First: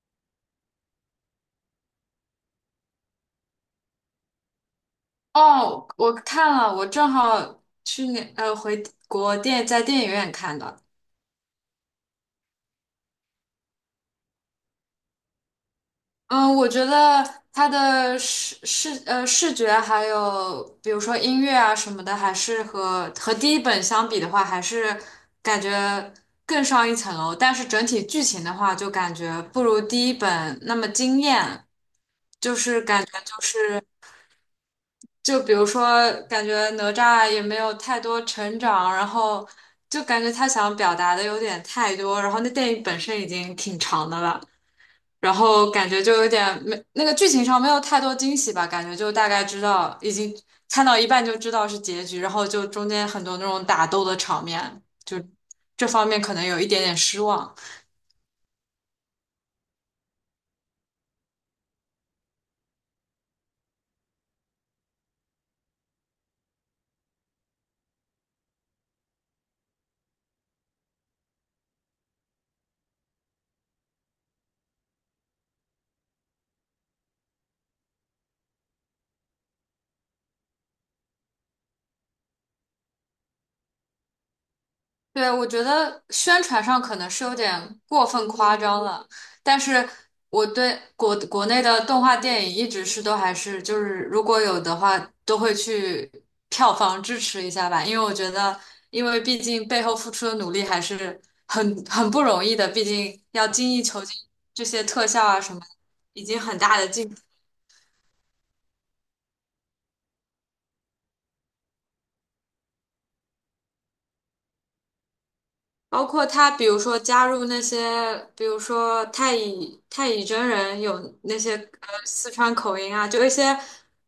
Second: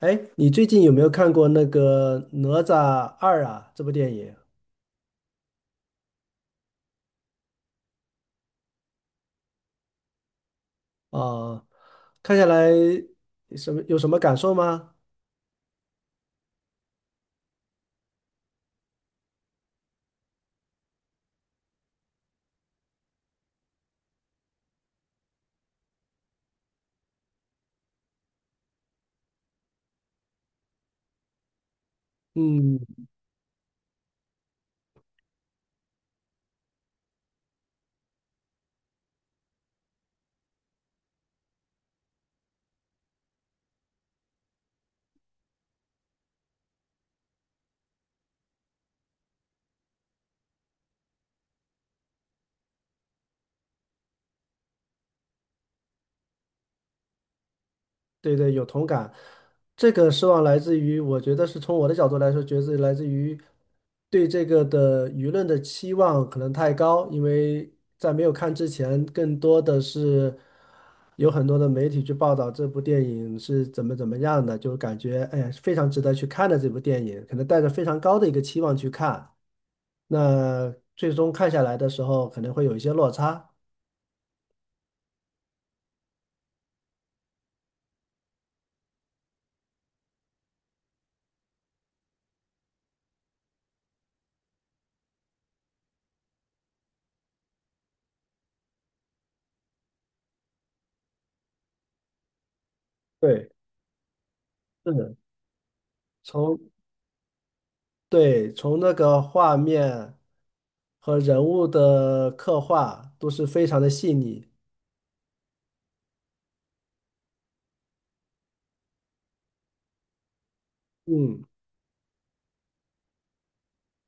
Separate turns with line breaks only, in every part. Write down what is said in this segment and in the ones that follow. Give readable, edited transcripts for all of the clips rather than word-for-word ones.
哎，你最近有没有看过那个《哪吒二》啊？这部电影
哦，我看了，我正好去年回国电在电影院看的。
啊，看下来有什么感受吗？
嗯，我觉得它的视觉还有比如说音乐啊什么的，还是和第一本相比的话，还是感觉更上一层楼。但是整体剧情的话，就感觉不如第一本那么惊艳，就是
嗯，
感。觉。就比如说，感觉哪吒也没有太多成长，然后就感觉他想表达的有点太多，然后那电影本身已经挺长的了，然后感觉就有点没那个剧情上没有太多惊喜吧，感觉就大概知道已经看到一半就知道是结局，然后就中间很多那种打斗的场面，就这方面可能有一点点失望。
对对，有同感。这个失望来自于，我觉得是从我的角度来说，觉得来自于对这个的舆论的期望可能太高，因为在没有看之前，更多的是有很多的媒体去报道这部电影是怎么怎么样的，就感觉哎呀非常值得去看的这部电影，可能带着非常高的一个期望去看，那最终看下来的时候可能会有一些落差。
对，我觉得宣传上可能是有点过分夸张了，但是我对国内的动画电影一直是都还是就是如果有的话，都会去票房支持一下吧，因为我觉得，因为毕竟背后付出的努力还是很不容易的，毕竟要
对，
精益求精，这些
是
特
的，
效啊什么，已经很
从
大的进步。
对，从那个画面和人物的刻画都是非常的细腻。
包括他，比如说加入那些，比如说太乙真人有那
嗯，
些四川口音啊，就一些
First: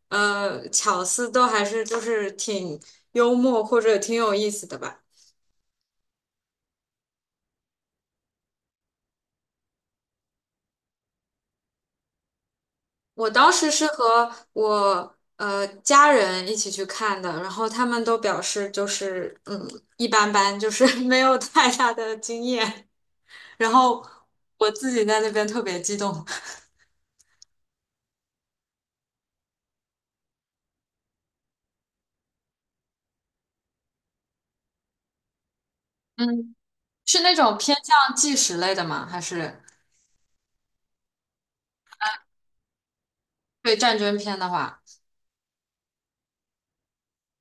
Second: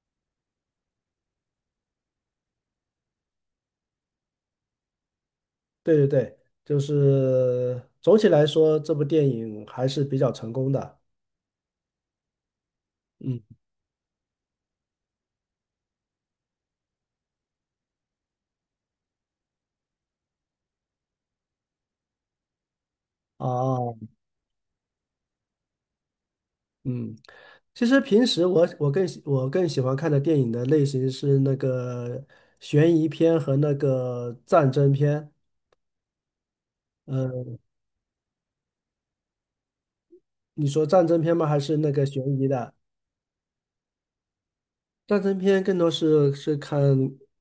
巧思都还是就是挺幽默或者挺有意思的吧。
对对对，就是总体来说，这部电影还是比较成功的。
我
嗯，
当时是和我家人一起去看的，然后他们都表示就是嗯一般般，就是 没有太大的经验。然
哦，
后我自己在那边特别激动，
嗯，其实平时我更喜欢看的电影的类型是那个悬疑片和那个战争片。
嗯，是那
呃，
种偏向纪实类的吗？还是？
你说战争片吗？还是那个悬疑的？
对战争片的话，
战争片更多是看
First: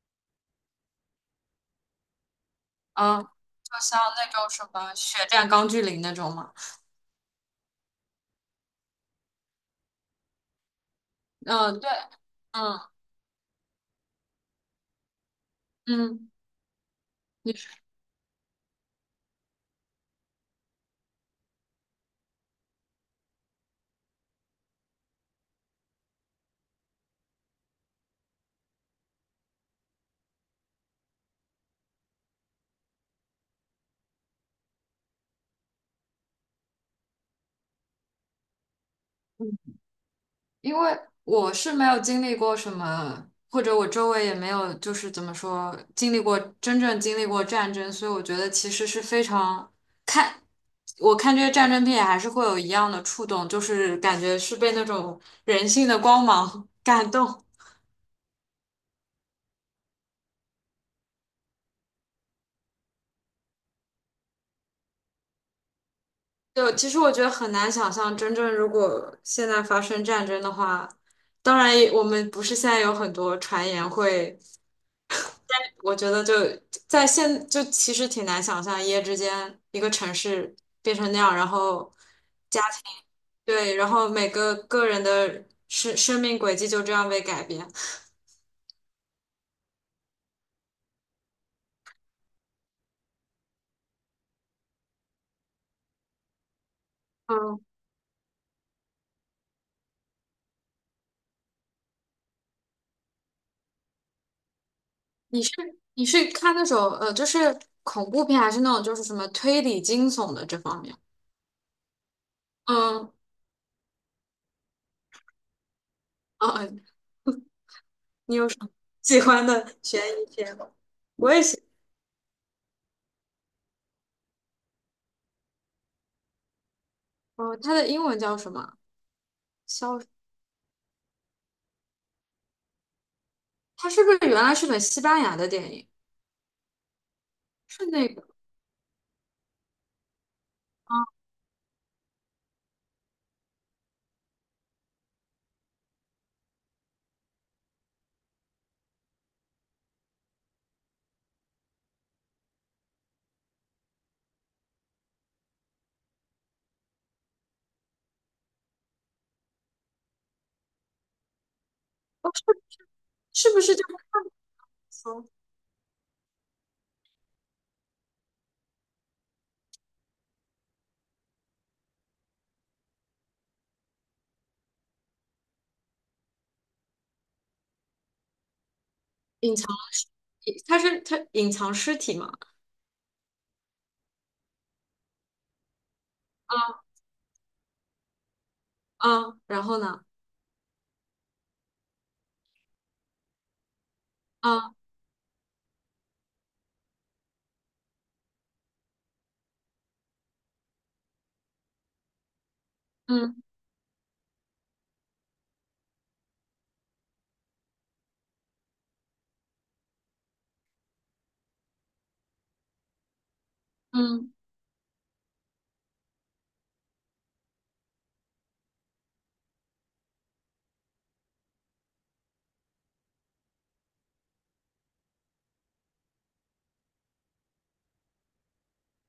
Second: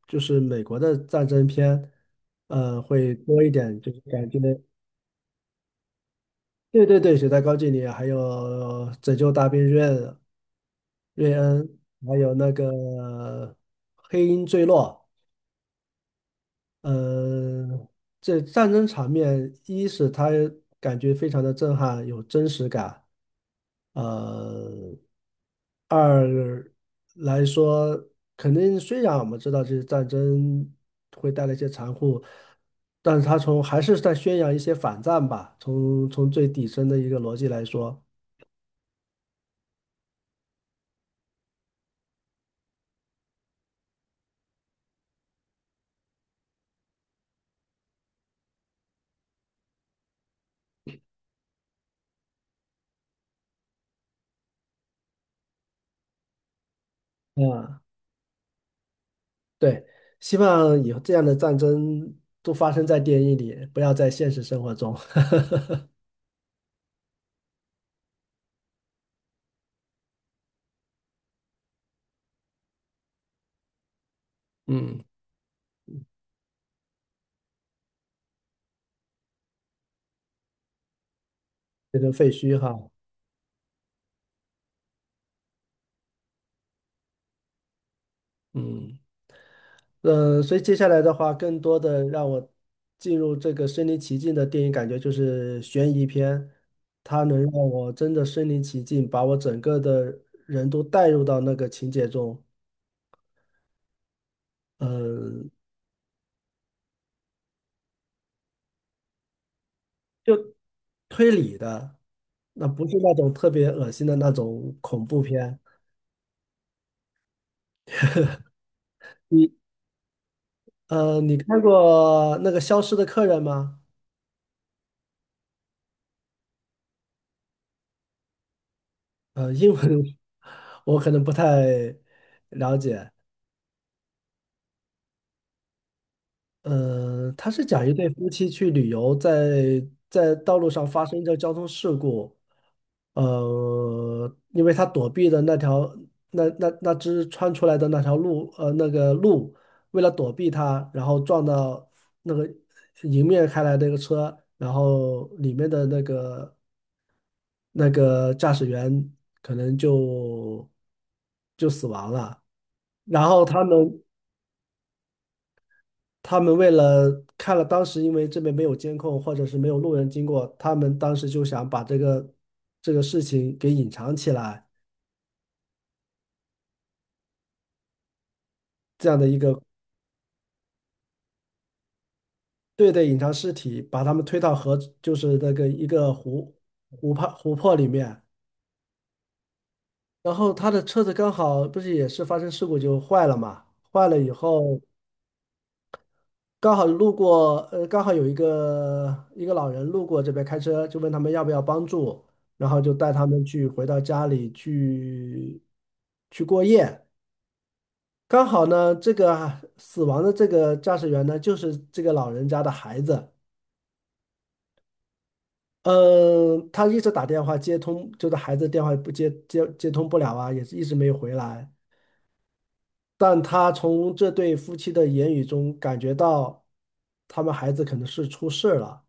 就是美国的战争片，会
嗯，
多一
就
点，就是
像那
感觉
种什么《血战钢锯岭》那种嘛，
对对对，《血战高锯岭》，还有《拯救大兵瑞恩》瑞恩，
嗯，对，
还有那个
嗯
《黑鹰坠落》
嗯，你说，
呃，这战争场面，一是它感觉非常的震撼，有真实感，呃，二来说，肯定虽然我们知道这些战争会带来一些残酷，但是它还是在宣扬一些反战吧，从最底层的一个逻辑来说，
嗯因为我是没有经历过什么，或者我周围也没有，就是怎么说，经历过真正经历过战争，所以我觉得其实是非常看，我看这些战争片还是会有一样的触动，就是感觉是被那种人性的光芒 感动。
啊，对，希望以后这样的战争都发生在电影里，不要在现实生活中，
就其实我觉得很难想象，真正如果现在发生战争的话，当然也我们不是现在有很多传言会，我觉得就在现就其实挺难想象，一夜之间一个城市变成那样，然后
这个废墟哈。
对，然后每个个人的生命轨迹就这样被改变。
嗯，所以接下来的话，更多的让我进入这个身临其境的电影感觉就是悬疑片，它能让
嗯，
我真的身临其境，把我整个的人都带入到那个情节中。
你
嗯，
是你是看那种就是恐怖片，还是那种就是什么推理惊悚的
就
这方面？
推理的，那不是
嗯
那种特别恶心的那种恐怖片。
嗯。嗯你有什么喜欢
你
的悬疑片吗？我
你
也
看
喜，
过那个《消失的客人》吗？
哦，它的英文叫什么？
呃，英
消，
文 我可能不太了解。
它是不是原来是本西班牙的电影？
他是
是
讲一
那
对
个
夫妻去旅游在，在道路上
啊？
发生一个交通事故，因为他躲避的那条那只穿出来的那条路，呃，那个鹿为了躲避他，然后撞到那个迎面开来的一个车，然后里面的那个驾驶员可能就死亡
哦，
了，
是
然后
是不
他
是就是
们。
说
他们为了看了当时因为这边没有监控或者是没有路人经过，他们当时就想把这个事情给隐藏起来，这样的一
隐
个
藏？它是它隐藏尸体嘛？
对对，隐藏尸体，把他们推到河，就是那个一个湖
啊
湖泊里面，
啊，然后呢？
然后他的车子刚好不是也是发生事故就坏了嘛，坏了以
啊
后。刚好路过，呃，刚好有一个老人路过这边开车，就问他们要不要帮助，然后就带他
嗯
们去回到家里去去过夜。刚好呢，这个死亡的这个驾驶员呢，就是这个老人家的孩子。
嗯
嗯，他一直打电话接通，就是孩子电话不接通不了啊，也是一直没有回来。但他从这对夫妻的言语中感觉到，他们孩子可能是出事了。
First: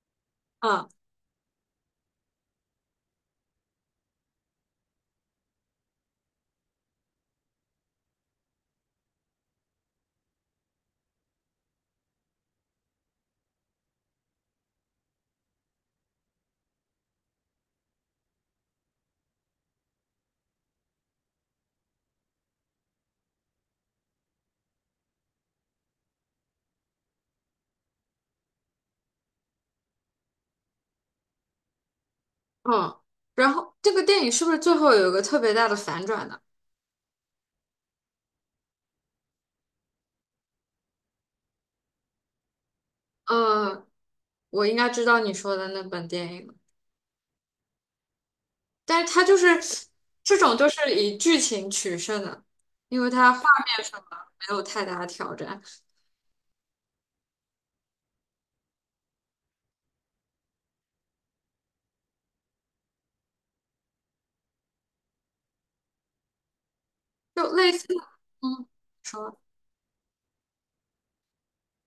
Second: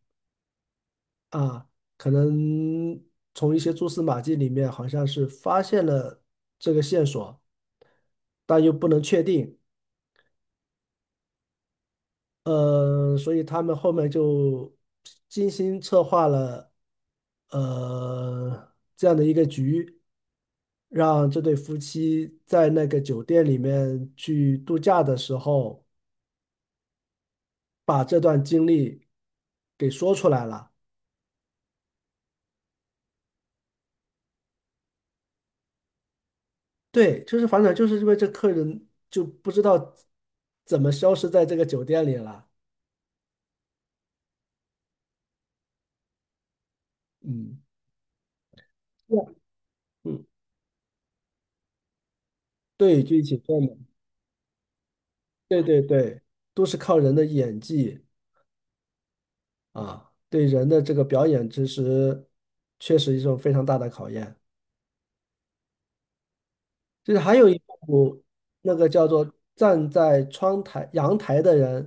啊
啊，可能从一些蛛丝马迹里面，好像是发现了这个线索，但又不能确定。所以他们后面就精心策划了，这样的一个局，让这对夫妻在那个酒店里面去度假的时候，把这段经历给说出来了。
哦，然后这个电影是不是最后有一个特别大的反转呢？
对，就是反转，就是因为这客人就不知道怎么消失在这个酒店里了。
嗯，我应该知道你说的那本电影了。
嗯，
但是
对
它就是
嗯，
这种都是以剧情取胜的，因
对，
为
就一
它
起
画
转嘛
面上么没有太大的挑战，
对对对，都是靠人的演技啊，对人的这个表演知识，确实一种非常大的考验。就是还
就
有一
类似，
部
嗯，
那个叫做
说
《站在窗台阳台的人》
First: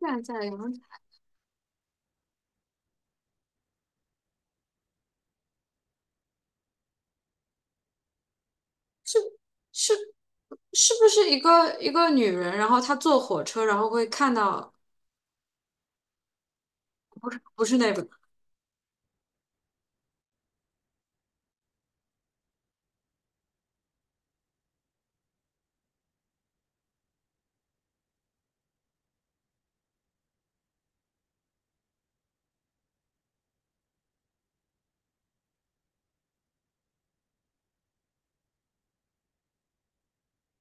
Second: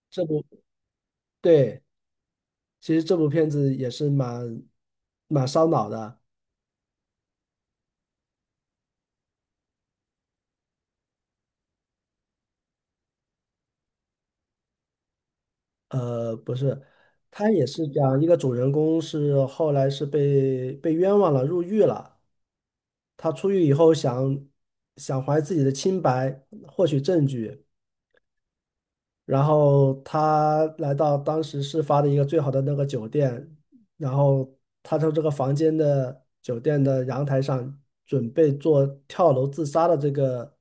现
这部，
在有人
对，其实这部片子也是蛮烧脑的。
是是是不是一个女人，然后她坐火车，然后会看到
不是，他
不
也
是
是
那个，
讲一个主人公是后来是被冤枉了，入狱了。他出狱以后想怀自己的清白，获取证据，然后他来到当时事发的一个最好的那个酒店，然后他从这个房间的酒店的阳台上准备做跳楼自杀的这个。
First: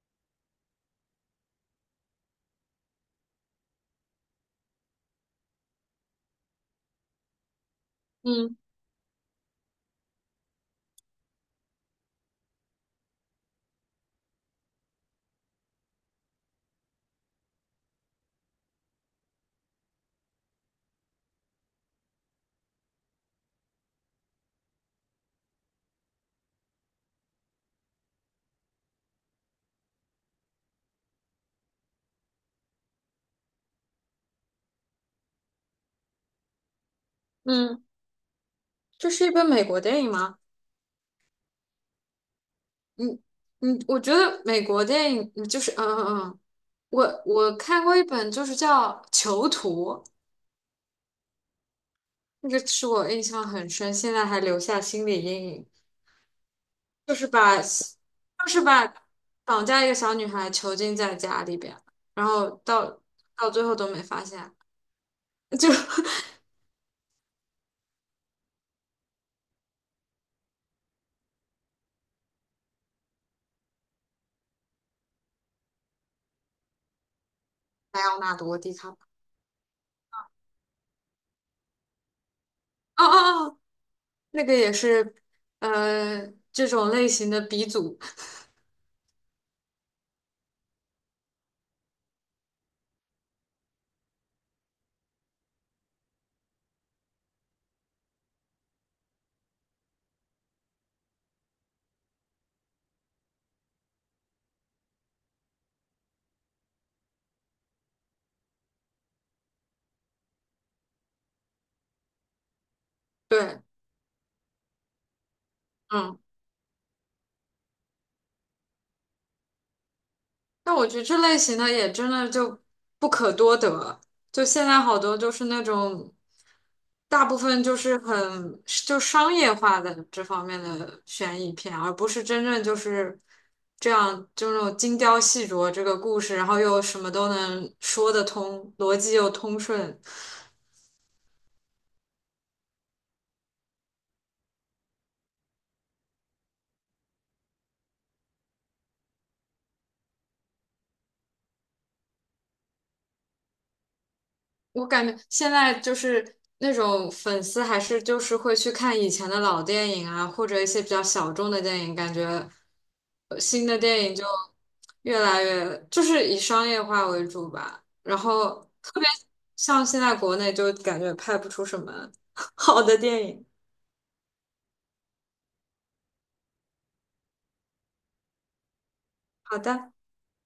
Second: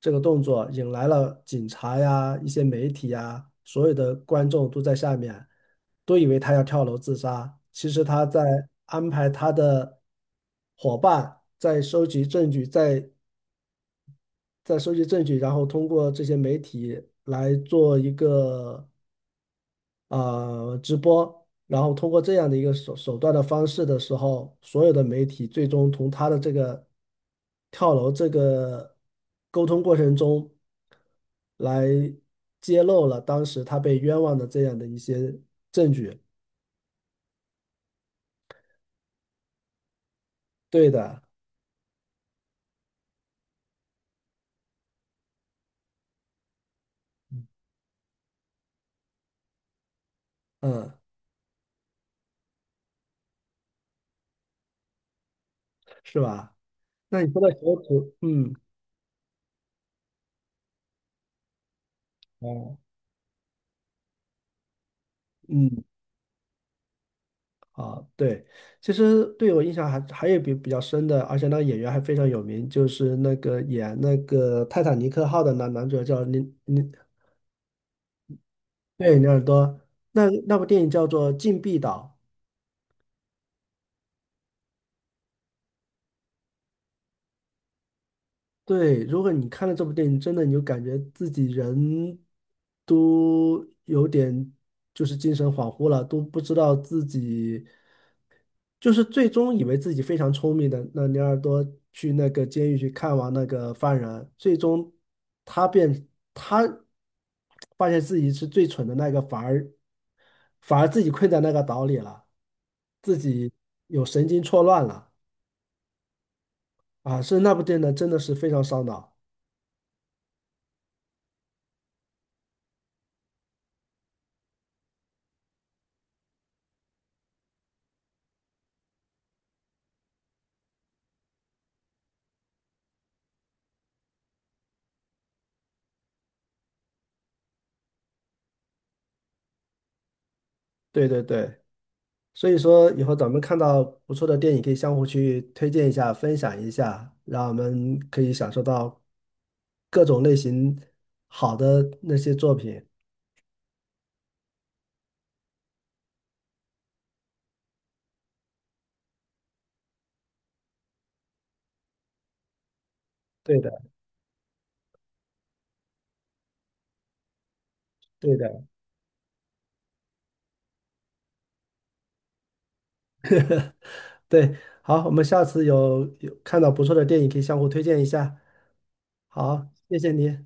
这个动作引来了警察呀、一些媒体呀，所有的观众都在下面，都以为他要跳楼自杀。其实他在
嗯
安排他的伙伴在收集证据，在在收集证据，然后通过这些媒体来做一个啊，直播，然后通过这样的一个手段的方式的时候，所有的媒体最终从他的这个跳楼这个沟通过程中来揭露了当时他被冤枉的这样的一些证据。
嗯，这是一本美国电影吗？
对的，
嗯嗯，我觉得美国电影嗯就是嗯嗯嗯，我看过一本就是叫《囚徒》，
嗯，
那个是我印象很深，现在还留下心理阴影。
是吧？
就
那
是
你说的
把
小组，
就
嗯
是把绑架一个小女孩囚禁在家里边，然后
哦，
到最后都没发现，就
嗯。啊，对，其实对我印象还有比较深的，而且那个演员还非常有名，就是那个演那个《泰坦尼克号》的男主角叫尼尼，
莱昂纳多·迪卡，哦
对，尼尔多。那那部电影叫做《禁闭岛》。
哦哦，那个也是这种类型的鼻祖，
对，如果你看了这部电影，真的你就感觉自己人都有点就是精神恍惚了，都不知道自己。就是最终以为自己非常聪明的那尼尔多去那个监狱去看望那个犯人，最终他变他发现自己是最蠢的那个，反而自己困在那个岛里了，自己
对，
有神经错乱了
嗯。
啊！是那部电影真的是非常烧脑。
但我觉得这类型的也真的就不可多得，就现在好多就是那种，大部分就是很就商业化的这方面的悬疑片，而不是真正就是这样就那种精雕细琢这个故事，然后又什么都能说得通，逻辑又通顺，
对对对，所以说以后咱们看到不错的电影，可以相互去推荐一下、分享一下，让我们可以享受到各种类型好的那些作品。
我感觉现在就是那种粉丝还是就是会去看以前的老电影啊，或者一些比较小众的电影，感觉
对
新的
的，
电影就越来越就是以商业化为主吧。然
对
后
的，
特别像现在国内就感觉拍不出什么 好的电影。
对。好，我们下次有看到不错的电影，可以相互推荐一下。
好
好，
的。
谢谢你。